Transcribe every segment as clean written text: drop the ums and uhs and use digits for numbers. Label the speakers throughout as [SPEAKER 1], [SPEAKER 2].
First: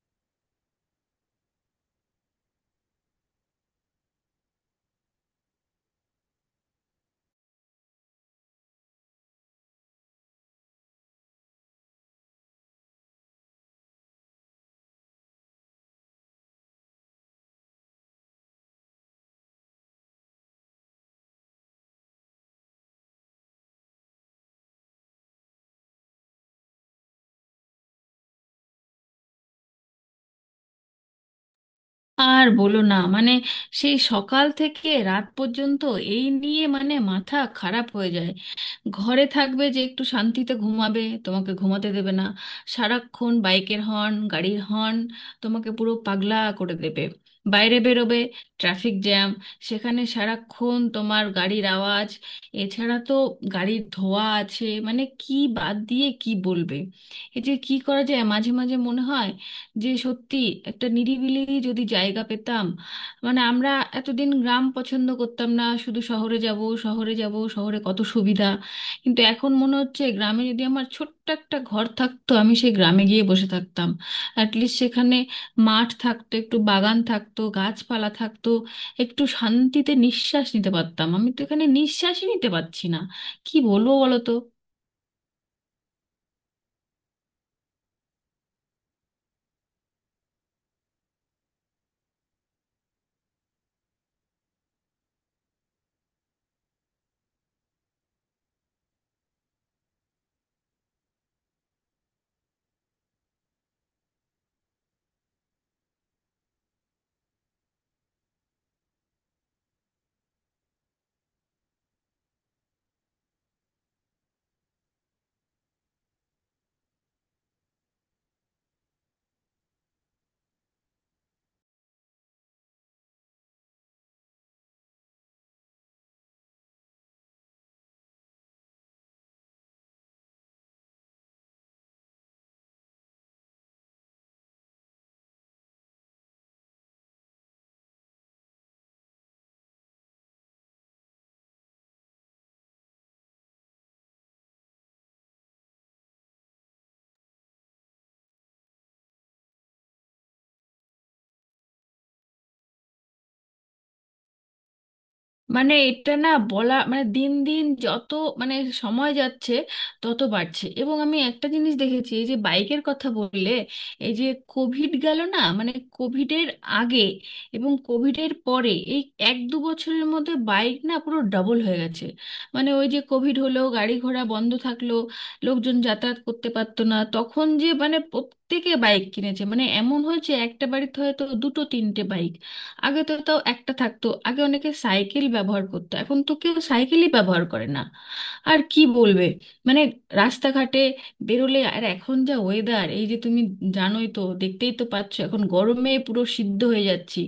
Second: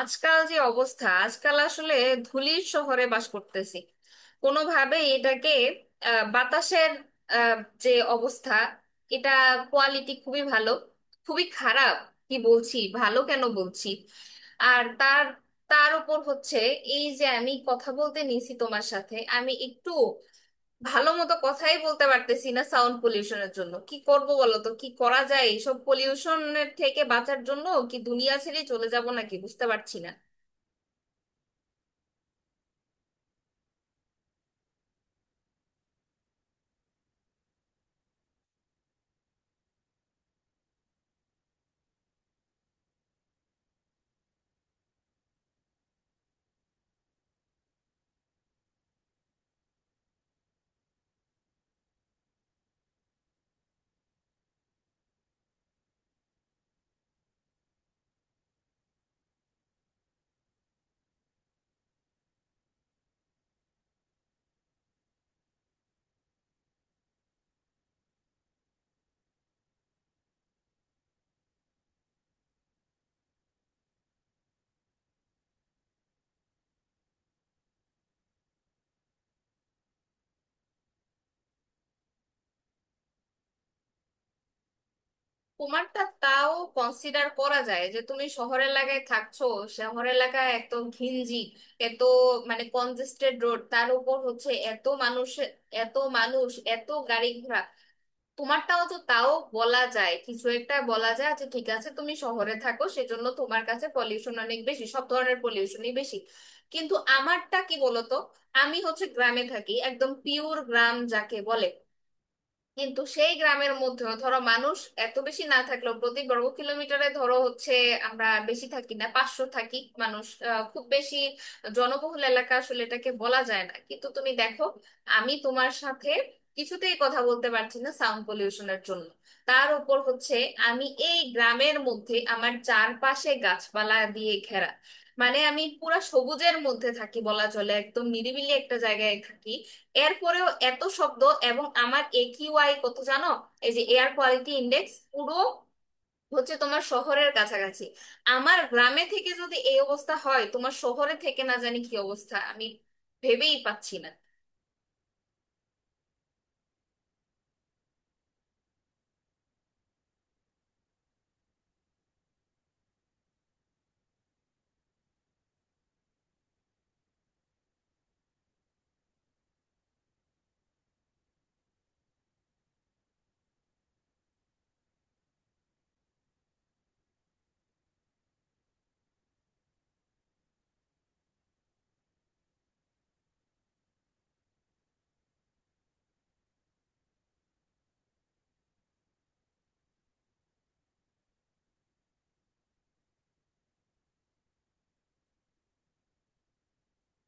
[SPEAKER 1] আজকাল যে অবস্থা আজকাল আসলে ধূলির শহরে বাস করতেছি। কোনোভাবেই এটাকে বাতাসের আহ, যে অবস্থা এটা, কোয়ালিটি খুবই ভালো খুবই খারাপ কি বলছি, ভালো কেন বলছি। আর তার তার উপর হচ্ছে এই যে আমি কথা বলতে নিছি তোমার সাথে, আমি একটু ভালো মতো কথাই বলতে পারতেছি না সাউন্ড পলিউশনের জন্য। কি করব বলো তো, কি করা যায় এইসব পলিউশনের থেকে বাঁচার জন্য? কি দুনিয়া ছেড়ে চলে যাব নাকি বুঝতে পারছি না।
[SPEAKER 2] আর বলো না। সেই সকাল থেকে রাত পর্যন্ত এই নিয়ে মাথা খারাপ হয়ে যায়। ঘরে থাকবে যে একটু শান্তিতে ঘুমাবে, তোমাকে ঘুমাতে দেবে না। সারাক্ষণ বাইকের হর্ন, গাড়ির হর্ন, তোমাকে পুরো পাগলা করে দেবে। বাইরে বেরোবে, ট্রাফিক জ্যাম, সেখানে সারাক্ষণ তোমার গাড়ির আওয়াজ। এছাড়া তো গাড়ির ধোঁয়া আছে, কি বাদ দিয়ে কি বলবে। এই যে, কি করা যায় মাঝে মাঝে মনে হয়, যে সত্যি একটা নিরিবিলি যদি জায়গা পেতাম। আমরা এতদিন গ্রাম পছন্দ করতাম না, শুধু শহরে যাব, শহরে যাব, শহরে কত সুবিধা। কিন্তু এখন মনে হচ্ছে গ্রামে যদি আমার ছোট্ট একটা ঘর থাকতো, আমি সেই গ্রামে গিয়ে বসে থাকতাম। অ্যাটলিস্ট সেখানে মাঠ থাকতো, একটু বাগান থাকতো, গাছপালা থাকতো, একটু শান্তিতে নিঃশ্বাস নিতে পারতাম। আমি তো এখানে নিঃশ্বাসই নিতে পারছি না, কি বলবো বলো তো।
[SPEAKER 1] তোমারটা তাও কনসিডার করা যায় যে তুমি শহর এলাকায় থাকছো। শহর এলাকায় এত ঘিঞ্জি, এত মানে কনজেস্টেড রোড, তার উপর হচ্ছে এত মানুষ, এত মানুষ, এত গাড়ি ঘোড়া। তোমারটাও তো তাও বলা যায়, কিছু একটা বলা যায়। আচ্ছা ঠিক আছে, তুমি শহরে থাকো সেজন্য তোমার কাছে পলিউশন অনেক বেশি, সব ধরনের পলিউশনই বেশি। কিন্তু আমারটা কি বলতো, আমি হচ্ছে গ্রামে থাকি, একদম পিওর গ্রাম যাকে বলে। কিন্তু সেই গ্রামের মধ্যেও ধরো মানুষ এত বেশি না থাকলেও, প্রতি বর্গ কিলোমিটারে ধরো হচ্ছে আমরা বেশি থাকি না, 500 থাকি মানুষ। খুব বেশি জনবহুল এলাকা আসলে এটাকে বলা যায় না। কিন্তু তুমি দেখো, আমি তোমার সাথে কিছুতেই কথা বলতে পারছি না সাউন্ড পলিউশনের জন্য। তার উপর হচ্ছে আমি এই গ্রামের মধ্যে, আমার চারপাশে গাছপালা দিয়ে ঘেরা, মানে আমি পুরা সবুজের মধ্যে থাকি বলা চলে, একদম নিরিবিলি একটা জায়গায় থাকি। এরপরেও এত শব্দ। এবং আমার একিউআই কত জানো, এই যে এয়ার কোয়ালিটি ইন্ডেক্স, পুরো হচ্ছে তোমার শহরের কাছাকাছি। আমার গ্রামে থেকে যদি এই অবস্থা হয়, তোমার শহরে থেকে না জানি কি অবস্থা, আমি ভেবেই পাচ্ছি না।
[SPEAKER 2] এটা না বলা, দিন দিন যত মানে সময় যাচ্ছে তত বাড়ছে। এবং আমি একটা জিনিস দেখেছি, এই যে বাইকের কথা বললে, এই যে কোভিড গেল না, কোভিডের আগে এবং কোভিডের পরে এই এক 2 বছরের মধ্যে বাইক না পুরো ডাবল হয়ে গেছে। ওই যে কোভিড হলো, গাড়ি ঘোড়া বন্ধ থাকলো, লোকজন যাতায়াত করতে পারতো না, তখন যে প্রত্যেকে বাইক কিনেছে। এমন হয়েছে একটা বাড়িতে হয়তো দুটো তিনটে বাইক, আগে তো তাও একটা থাকতো। আগে অনেকে সাইকেল ব্যবহার করতো, এখন তো কেউ সাইকেলই ব্যবহার করে না। আর কি বলবে, মানে রাস্তাঘাটে বেরোলে আর এখন যা ওয়েদার, এই যে তুমি জানোই তো, দেখতেই তো পাচ্ছ এখন গরমে পুরো সিদ্ধ হয়ে যাচ্ছি।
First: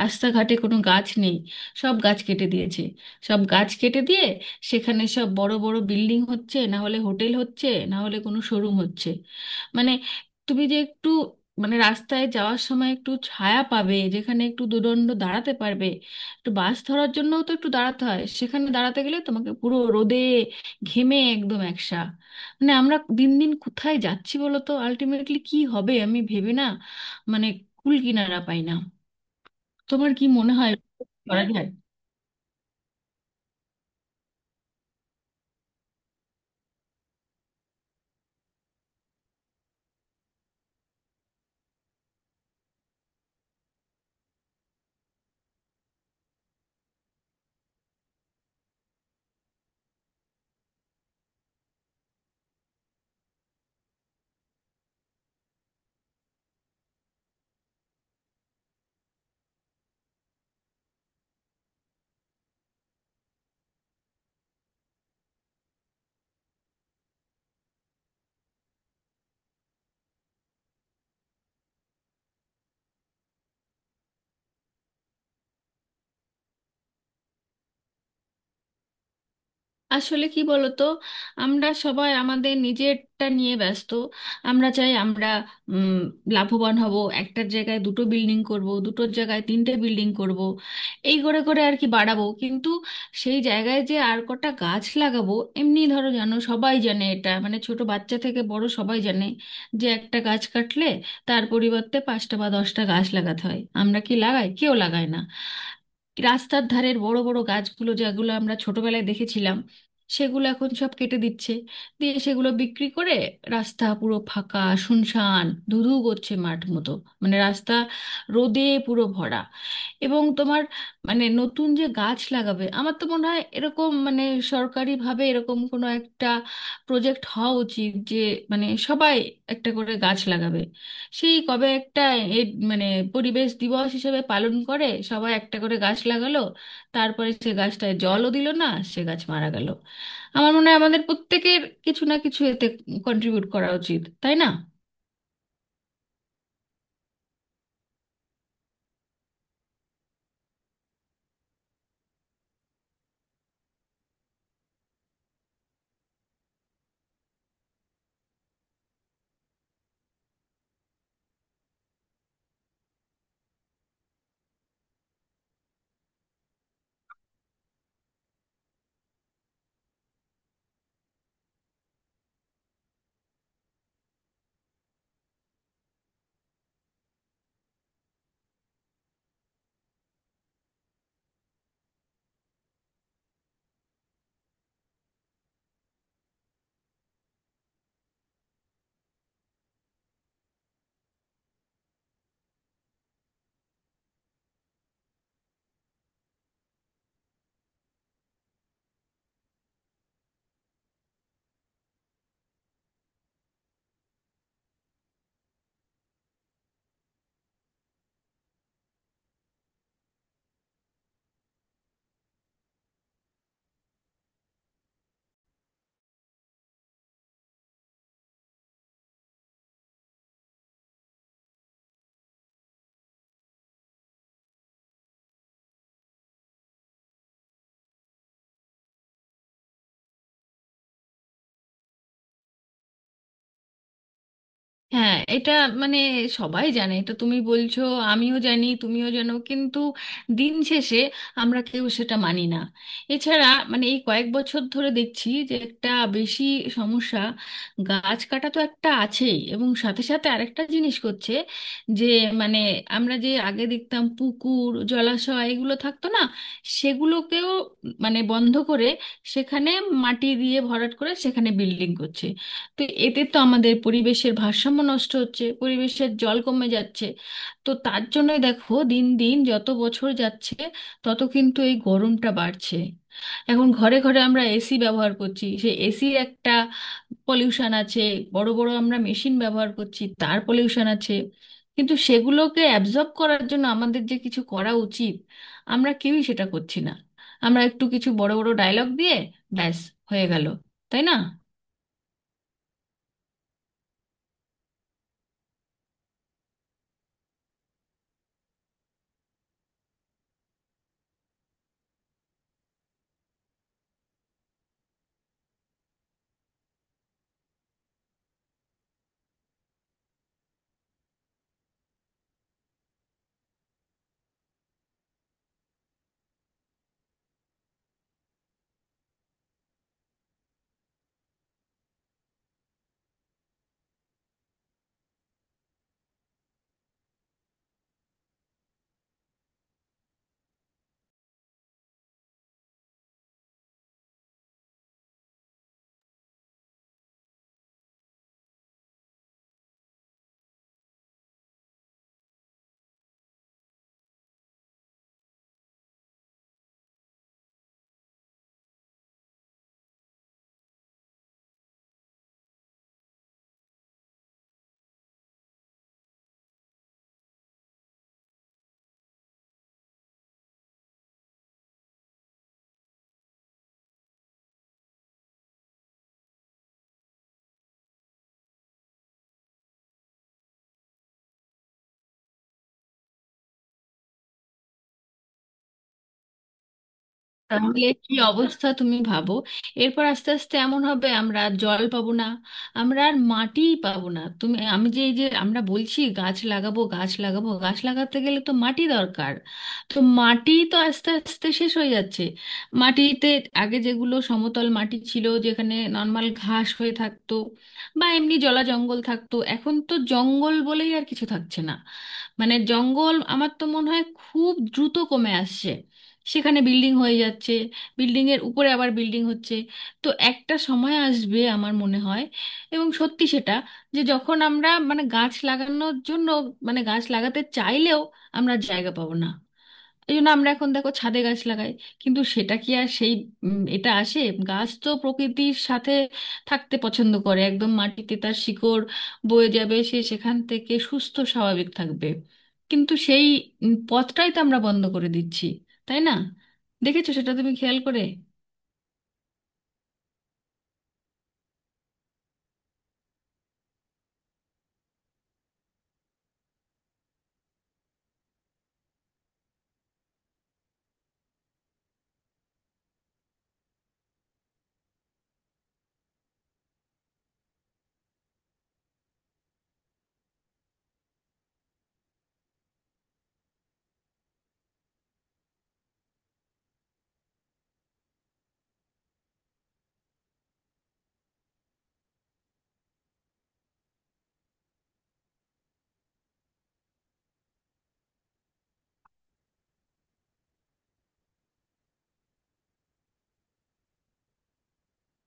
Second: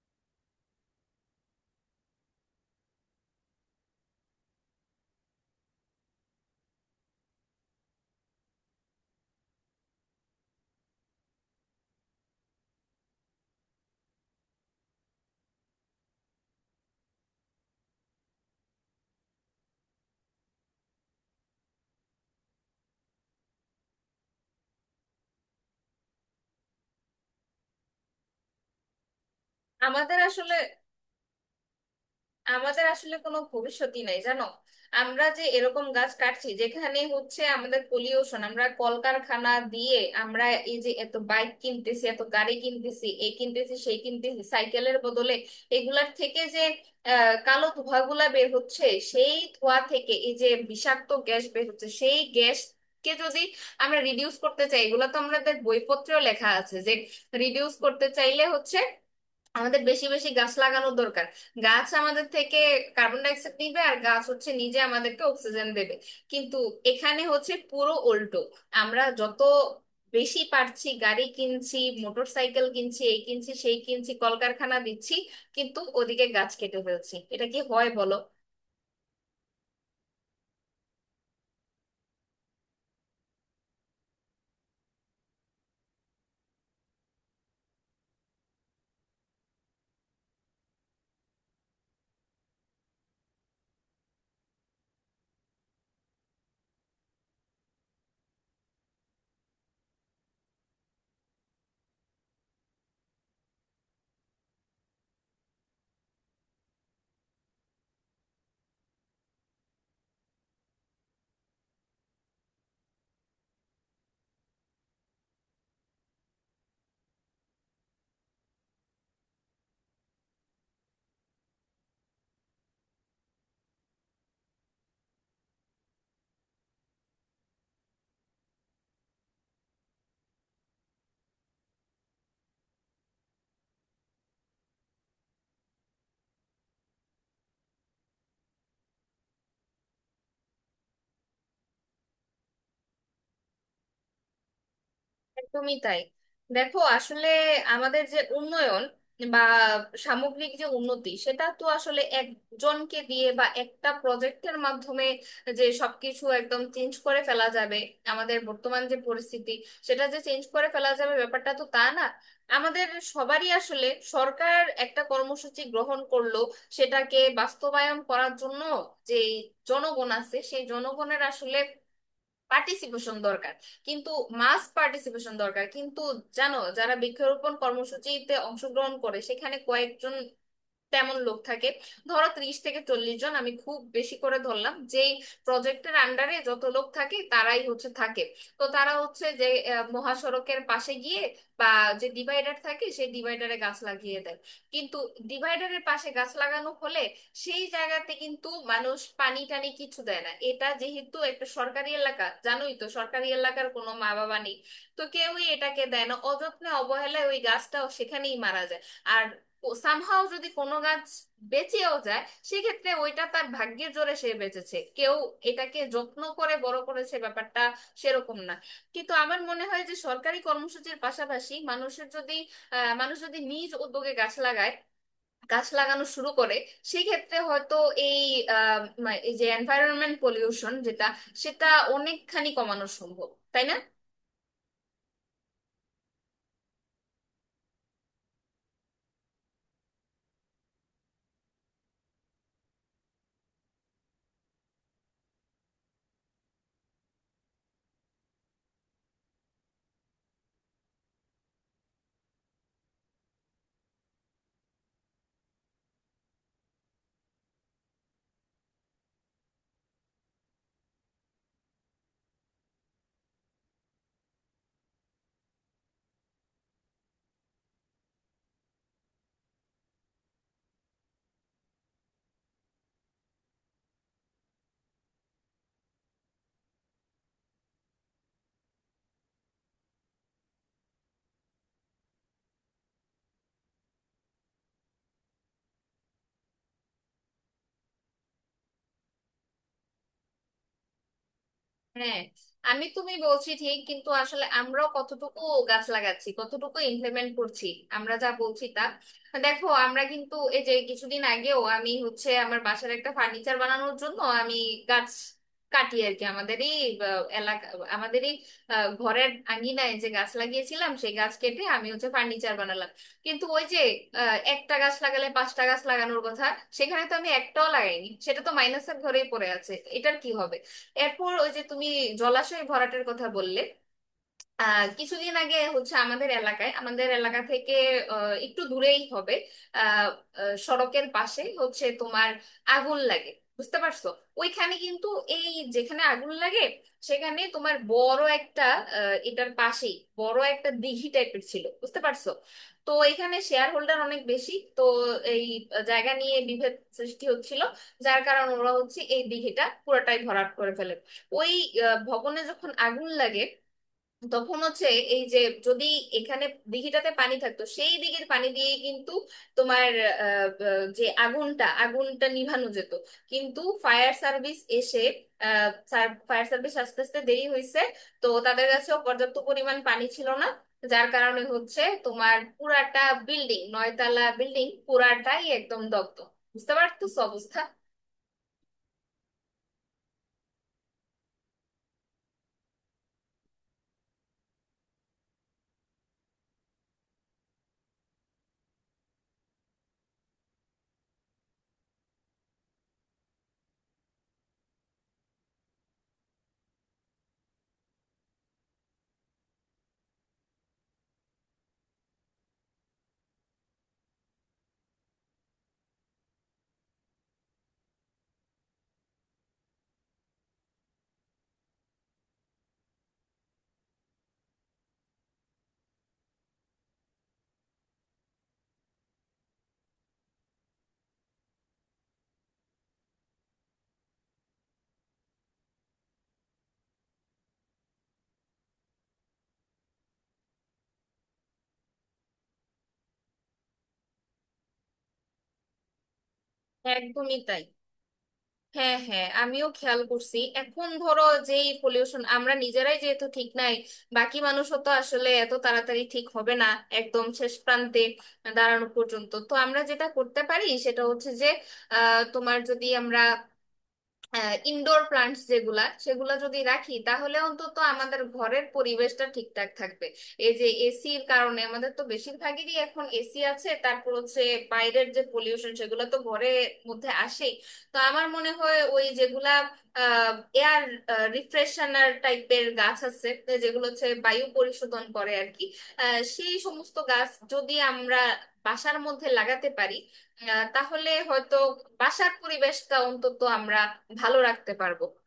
[SPEAKER 2] রাস্তাঘাটে কোনো গাছ নেই, সব গাছ কেটে দিয়েছে। সব গাছ কেটে দিয়ে সেখানে সব বড় বড় বিল্ডিং হচ্ছে, না হলে হোটেল হচ্ছে, না হলে কোনো শোরুম হচ্ছে। মানে তুমি যে একটু মানে রাস্তায় যাওয়ার সময় একটু ছায়া পাবে, যেখানে একটু দুদণ্ড দাঁড়াতে পারবে, একটু বাস ধরার জন্যও তো একটু দাঁড়াতে হয়, সেখানে দাঁড়াতে গেলে তোমাকে পুরো রোদে ঘেমে একদম একসা। আমরা দিন দিন কোথায় যাচ্ছি বলো তো, আলটিমেটলি কি হবে আমি ভেবে না, মানে কুল কিনারা পাই না। তোমার
[SPEAKER 1] আমাদের
[SPEAKER 2] কি মনে
[SPEAKER 1] আসলে
[SPEAKER 2] হয় করা যায়?
[SPEAKER 1] আমাদের আসলে কোনো ভবিষ্যৎই নাই জানো। আমরা যে এরকম গাছ কাটছি, যেখানে হচ্ছে আমাদের পলিউশন, আমরা কলকারখানা দিয়ে আমরা এই যে এত বাইক কিনতেছি, এত গাড়ি কিনতেছি, এই কিনতেছি সেই কিনতেছি সাইকেলের বদলে, এগুলার থেকে যে কালো ধোঁয়াগুলা বের হচ্ছে, সেই ধোঁয়া থেকে এই যে বিষাক্ত গ্যাস বের হচ্ছে, সেই গ্যাস কে যদি আমরা রিডিউস করতে চাই, এগুলো তো আমাদের বইপত্রেও লেখা আছে যে রিডিউস করতে চাইলে হচ্ছে আমাদের বেশি বেশি গাছ লাগানো দরকার। গাছ আমাদের থেকে কার্বন ডাই অক্সাইড নিবে, আর গাছ হচ্ছে নিজে আমাদেরকে অক্সিজেন দেবে। কিন্তু এখানে হচ্ছে পুরো উল্টো। আমরা যত বেশি পারছি গাড়ি কিনছি, মোটর সাইকেল কিনছি, এই কিনছি সেই কিনছি, কলকারখানা দিচ্ছি, কিন্তু ওদিকে গাছ কেটে ফেলছি। এটা কি হয় বলো।
[SPEAKER 2] আসলে কি বলতো, আমরা সবাই আমাদের নিজেরটা নিয়ে ব্যস্ত। আমরা চাই আমরা উম, লাভবান হব, একটার জায়গায় দুটো বিল্ডিং করব, দুটোর জায়গায় তিনটে বিল্ডিং করব। এই করে করে আর কি বাড়াবো, কিন্তু সেই জায়গায় যে আর কটা গাছ লাগাবো। এমনি ধরো জানো, সবাই জানে এটা, ছোট বাচ্চা থেকে বড় সবাই জানে যে একটা গাছ কাটলে তার পরিবর্তে 5টা বা 10টা গাছ লাগাতে হয়। আমরা কি লাগাই? কেউ লাগায় না। রাস্তার ধারের বড় বড় গাছগুলো যেগুলো আমরা ছোটবেলায় দেখেছিলাম, সেগুলো এখন সব কেটে দিচ্ছে, দিয়ে সেগুলো বিক্রি করে। রাস্তা পুরো ফাঁকা, শুনশান, ধুধু করছে মাঠ মতো। রাস্তা রোদে পুরো ভরা। এবং তোমার, নতুন যে গাছ লাগাবে, আমার তো মনে হয় এরকম, সরকারিভাবে এরকম কোনো একটা প্রজেক্ট হওয়া উচিত, যে সবাই একটা করে গাছ লাগাবে। সেই কবে একটা এ, মানে পরিবেশ দিবস হিসেবে পালন করে সবাই একটা করে গাছ লাগালো, তারপরে সে গাছটায় জলও দিল না, সে গাছ মারা গেল। আমার মনে হয় আমাদের প্রত্যেকের কিছু না কিছু এতে কন্ট্রিবিউট করা উচিত, তাই না?
[SPEAKER 1] একদমই তাই। দেখো আসলে আমাদের যে উন্নয়ন বা সামগ্রিক যে উন্নতি, সেটা তো আসলে একজনকে দিয়ে বা একটা প্রজেক্টের মাধ্যমে যে সবকিছু একদম চেঞ্জ করে ফেলা যাবে, আমাদের বর্তমান যে পরিস্থিতি সেটা যে চেঞ্জ করে ফেলা যাবে, ব্যাপারটা তো তা না। আমাদের সবারই আসলে, সরকার একটা কর্মসূচি গ্রহণ করলো, সেটাকে বাস্তবায়ন করার জন্য যে জনগণ আছে সেই জনগণের আসলে পার্টিসিপেশন দরকার, কিন্তু মাস পার্টিসিপেশন দরকার। কিন্তু জানো, যারা বৃক্ষরোপণ কর্মসূচিতে অংশগ্রহণ করে, সেখানে কয়েকজন তেমন লোক থাকে, ধরো 30 থেকে 40 জন, আমি খুব বেশি করে ধরলাম। যেই প্রজেক্টের আন্ডারে যত লোক থাকে তারাই হচ্ছে থাকে। তো তারা হচ্ছে যে মহাসড়কের পাশে গিয়ে বা যে ডিভাইডার থাকে সেই ডিভাইডারে গাছ লাগিয়ে দেয়। কিন্তু ডিভাইডারের পাশে গাছ লাগানো হলে সেই জায়গাতে কিন্তু মানুষ পানি টানি কিছু দেয় না। এটা যেহেতু একটা সরকারি এলাকা, জানোই তো সরকারি এলাকার কোনো মা বাবা নেই, তো কেউই এটাকে দেয় না। অযত্নে অবহেলায় ওই গাছটাও সেখানেই মারা যায়। আর সামহাও যদি কোনো গাছ বেঁচেও যায়, সেক্ষেত্রে ওইটা তার ভাগ্যের জোরে সে বেঁচেছে, কেউ এটাকে যত্ন করে বড় করেছে ব্যাপারটা সেরকম না। কিন্তু আমার মনে হয় যে সরকারি কর্মসূচির পাশাপাশি মানুষের যদি মানুষ যদি নিজ উদ্যোগে গাছ লাগায়, গাছ লাগানো শুরু করে, সেক্ষেত্রে হয়তো এই আহ, এই যে এনভায়রনমেন্ট পলিউশন যেটা, সেটা অনেকখানি কমানো সম্ভব, তাই না।
[SPEAKER 2] হ্যাঁ এটা, মানে সবাই জানে এটা, তুমি বলছো, আমিও জানি, তুমিও জানো, কিন্তু দিন শেষে আমরা কেউ সেটা মানি না। এছাড়া এই কয়েক বছর ধরে দেখছি যে একটা বেশি সমস্যা, গাছ কাটা তো একটা আছেই, এবং সাথে সাথে আরেকটা জিনিস করছে যে মানে আমরা যে আগে দেখতাম পুকুর জলাশয় এগুলো থাকতো না, সেগুলোকেও বন্ধ করে সেখানে মাটি দিয়ে ভরাট করে সেখানে বিল্ডিং করছে। তো এতে তো আমাদের পরিবেশের ভারসাম্য নষ্ট হচ্ছে, পরিবেশের জল কমে যাচ্ছে। তো তার জন্যই দেখো দিন দিন যত বছর যাচ্ছে তত কিন্তু এই গরমটা বাড়ছে। এখন ঘরে ঘরে আমরা এসি ব্যবহার করছি, সেই এসির একটা পলিউশন আছে, বড় বড় আমরা মেশিন ব্যবহার করছি, তার পলিউশন আছে। কিন্তু সেগুলোকে অ্যাবজর্ব করার জন্য আমাদের যে কিছু করা উচিত, আমরা কেউই সেটা করছি না। আমরা একটু কিছু বড় বড় ডায়লগ দিয়ে ব্যাস হয়ে গেল, তাই না?
[SPEAKER 1] হ্যাঁ, আমি তুমি বলছি ঠিক, কিন্তু আসলে আমরাও কতটুকু গাছ লাগাচ্ছি, কতটুকু ইমপ্লিমেন্ট করছি আমরা যা বলছি তা। দেখো আমরা কিন্তু এই যে কিছুদিন আগেও আমি হচ্ছে আমার বাসার একটা ফার্নিচার বানানোর জন্য আমি গাছ কাটি আর কি। আমাদেরই এলাকা, আমাদেরই ঘরের আঙিনায় যে গাছ লাগিয়েছিলাম সেই গাছ কেটে আমি হচ্ছে ফার্নিচার বানালাম। কিন্তু ওই যে একটা গাছ লাগালে 5টা গাছ লাগানোর কথা, সেখানে তো আমি একটাও লাগাইনি, সেটা তো মাইনাসের ঘরেই পড়ে আছে। এটার কি হবে। এরপর ওই যে তুমি জলাশয় ভরাটের কথা বললে, কিছুদিন আগে হচ্ছে আমাদের এলাকায়, আমাদের এলাকা থেকে একটু দূরেই হবে, আহ, আহ, সড়কের পাশে হচ্ছে তোমার আগুন লাগে, বুঝতে পারছো। ওইখানে কিন্তু এই যেখানে আগুন লাগে সেখানে তোমার বড় একটা, এটার পাশেই বড় একটা দিঘি টাইপের ছিল, বুঝতে পারছো। তো এখানে শেয়ার হোল্ডার অনেক বেশি, তো এই জায়গা নিয়ে বিভেদ সৃষ্টি হচ্ছিল, যার কারণে ওরা হচ্ছে এই দিঘিটা পুরোটাই ভরাট করে ফেলে। ওই ভবনে যখন আগুন লাগে, তখন হচ্ছে এই যে যদি এখানে দিঘিটাতে পানি থাকতো, সেই দিঘির পানি দিয়ে কিন্তু তোমার যে আগুনটা আগুনটা নিভানো যেত। কিন্তু ফায়ার সার্ভিস এসে, ফায়ার সার্ভিস আস্তে আস্তে দেরি হয়েছে, তো তাদের কাছেও পর্যাপ্ত পরিমাণ পানি ছিল না, যার কারণে হচ্ছে তোমার পুরাটা বিল্ডিং, 9তলা বিল্ডিং পুরাটাই একদম দগ্ধ, বুঝতে পারতো অবস্থা।
[SPEAKER 2] তাহলে কি অবস্থা তুমি ভাবো, এরপর আস্তে আস্তে এমন হবে আমরা আর জল পাবো না, আমরা আর মাটিই পাবো না। তুমি আমি যে এই যে আমরা বলছি গাছ লাগাবো, গাছ লাগাবো, গাছ লাগাতে গেলে তো মাটি দরকার, তো মাটি তো আস্তে আস্তে শেষ হয়ে যাচ্ছে। মাটিতে আগে যেগুলো সমতল মাটি ছিল যেখানে নর্মাল ঘাস হয়ে থাকতো বা এমনি জলা জঙ্গল থাকতো, এখন তো জঙ্গল বলেই আর কিছু থাকছে না। জঙ্গল আমার তো মনে হয় খুব দ্রুত কমে আসছে, সেখানে বিল্ডিং হয়ে যাচ্ছে, বিল্ডিং এর উপরে আবার বিল্ডিং হচ্ছে। তো একটা সময় আসবে আমার মনে হয়, এবং সত্যি সেটা, যে যখন আমরা গাছ লাগানোর জন্য, গাছ লাগাতে চাইলেও আমরা জায়গা পাবো না। এই জন্য আমরা এখন দেখো ছাদে গাছ লাগাই, কিন্তু সেটা কি আর সেই এটা আসে। গাছ তো প্রকৃতির সাথে থাকতে পছন্দ করে, একদম মাটিতে তার শিকড় বয়ে যাবে, সে সেখান থেকে সুস্থ স্বাভাবিক থাকবে। কিন্তু সেই পথটাই তো আমরা বন্ধ করে দিচ্ছি, তাই না? দেখেছো সেটা
[SPEAKER 1] একদমই
[SPEAKER 2] তুমি
[SPEAKER 1] তাই।
[SPEAKER 2] খেয়াল করে।
[SPEAKER 1] হ্যাঁ হ্যাঁ, আমিও খেয়াল করছি। এখন ধরো যেই পলিউশন, আমরা নিজেরাই যেহেতু ঠিক নাই, বাকি মানুষও তো আসলে এত তাড়াতাড়ি ঠিক হবে না। একদম শেষ প্রান্তে দাঁড়ানো পর্যন্ত তো আমরা যেটা করতে পারি, সেটা হচ্ছে যে তোমার যদি আমরা ইনডোর প্লান্টস যেগুলা, সেগুলা যদি রাখি তাহলে অন্তত আমাদের ঘরের পরিবেশটা ঠিকঠাক থাকবে। এই যে এসির কারণে, আমাদের তো বেশিরভাগেরই এখন এসি আছে, তারপর হচ্ছে বাইরের যে পলিউশন সেগুলো তো ঘরের মধ্যে আসেই। তো আমার মনে হয় ওই যেগুলা এয়ার রিফ্রেশনার টাইপের গাছ আছে তো, যেগুলো হচ্ছে বায়ু পরিশোধন করে আর কি, সেই সমস্ত গাছ যদি আমরা বাসার মধ্যে লাগাতে পারি, তাহলে হয়তো বাসার পরিবেশটা অন্তত আমরা ভালো রাখতে পারবো।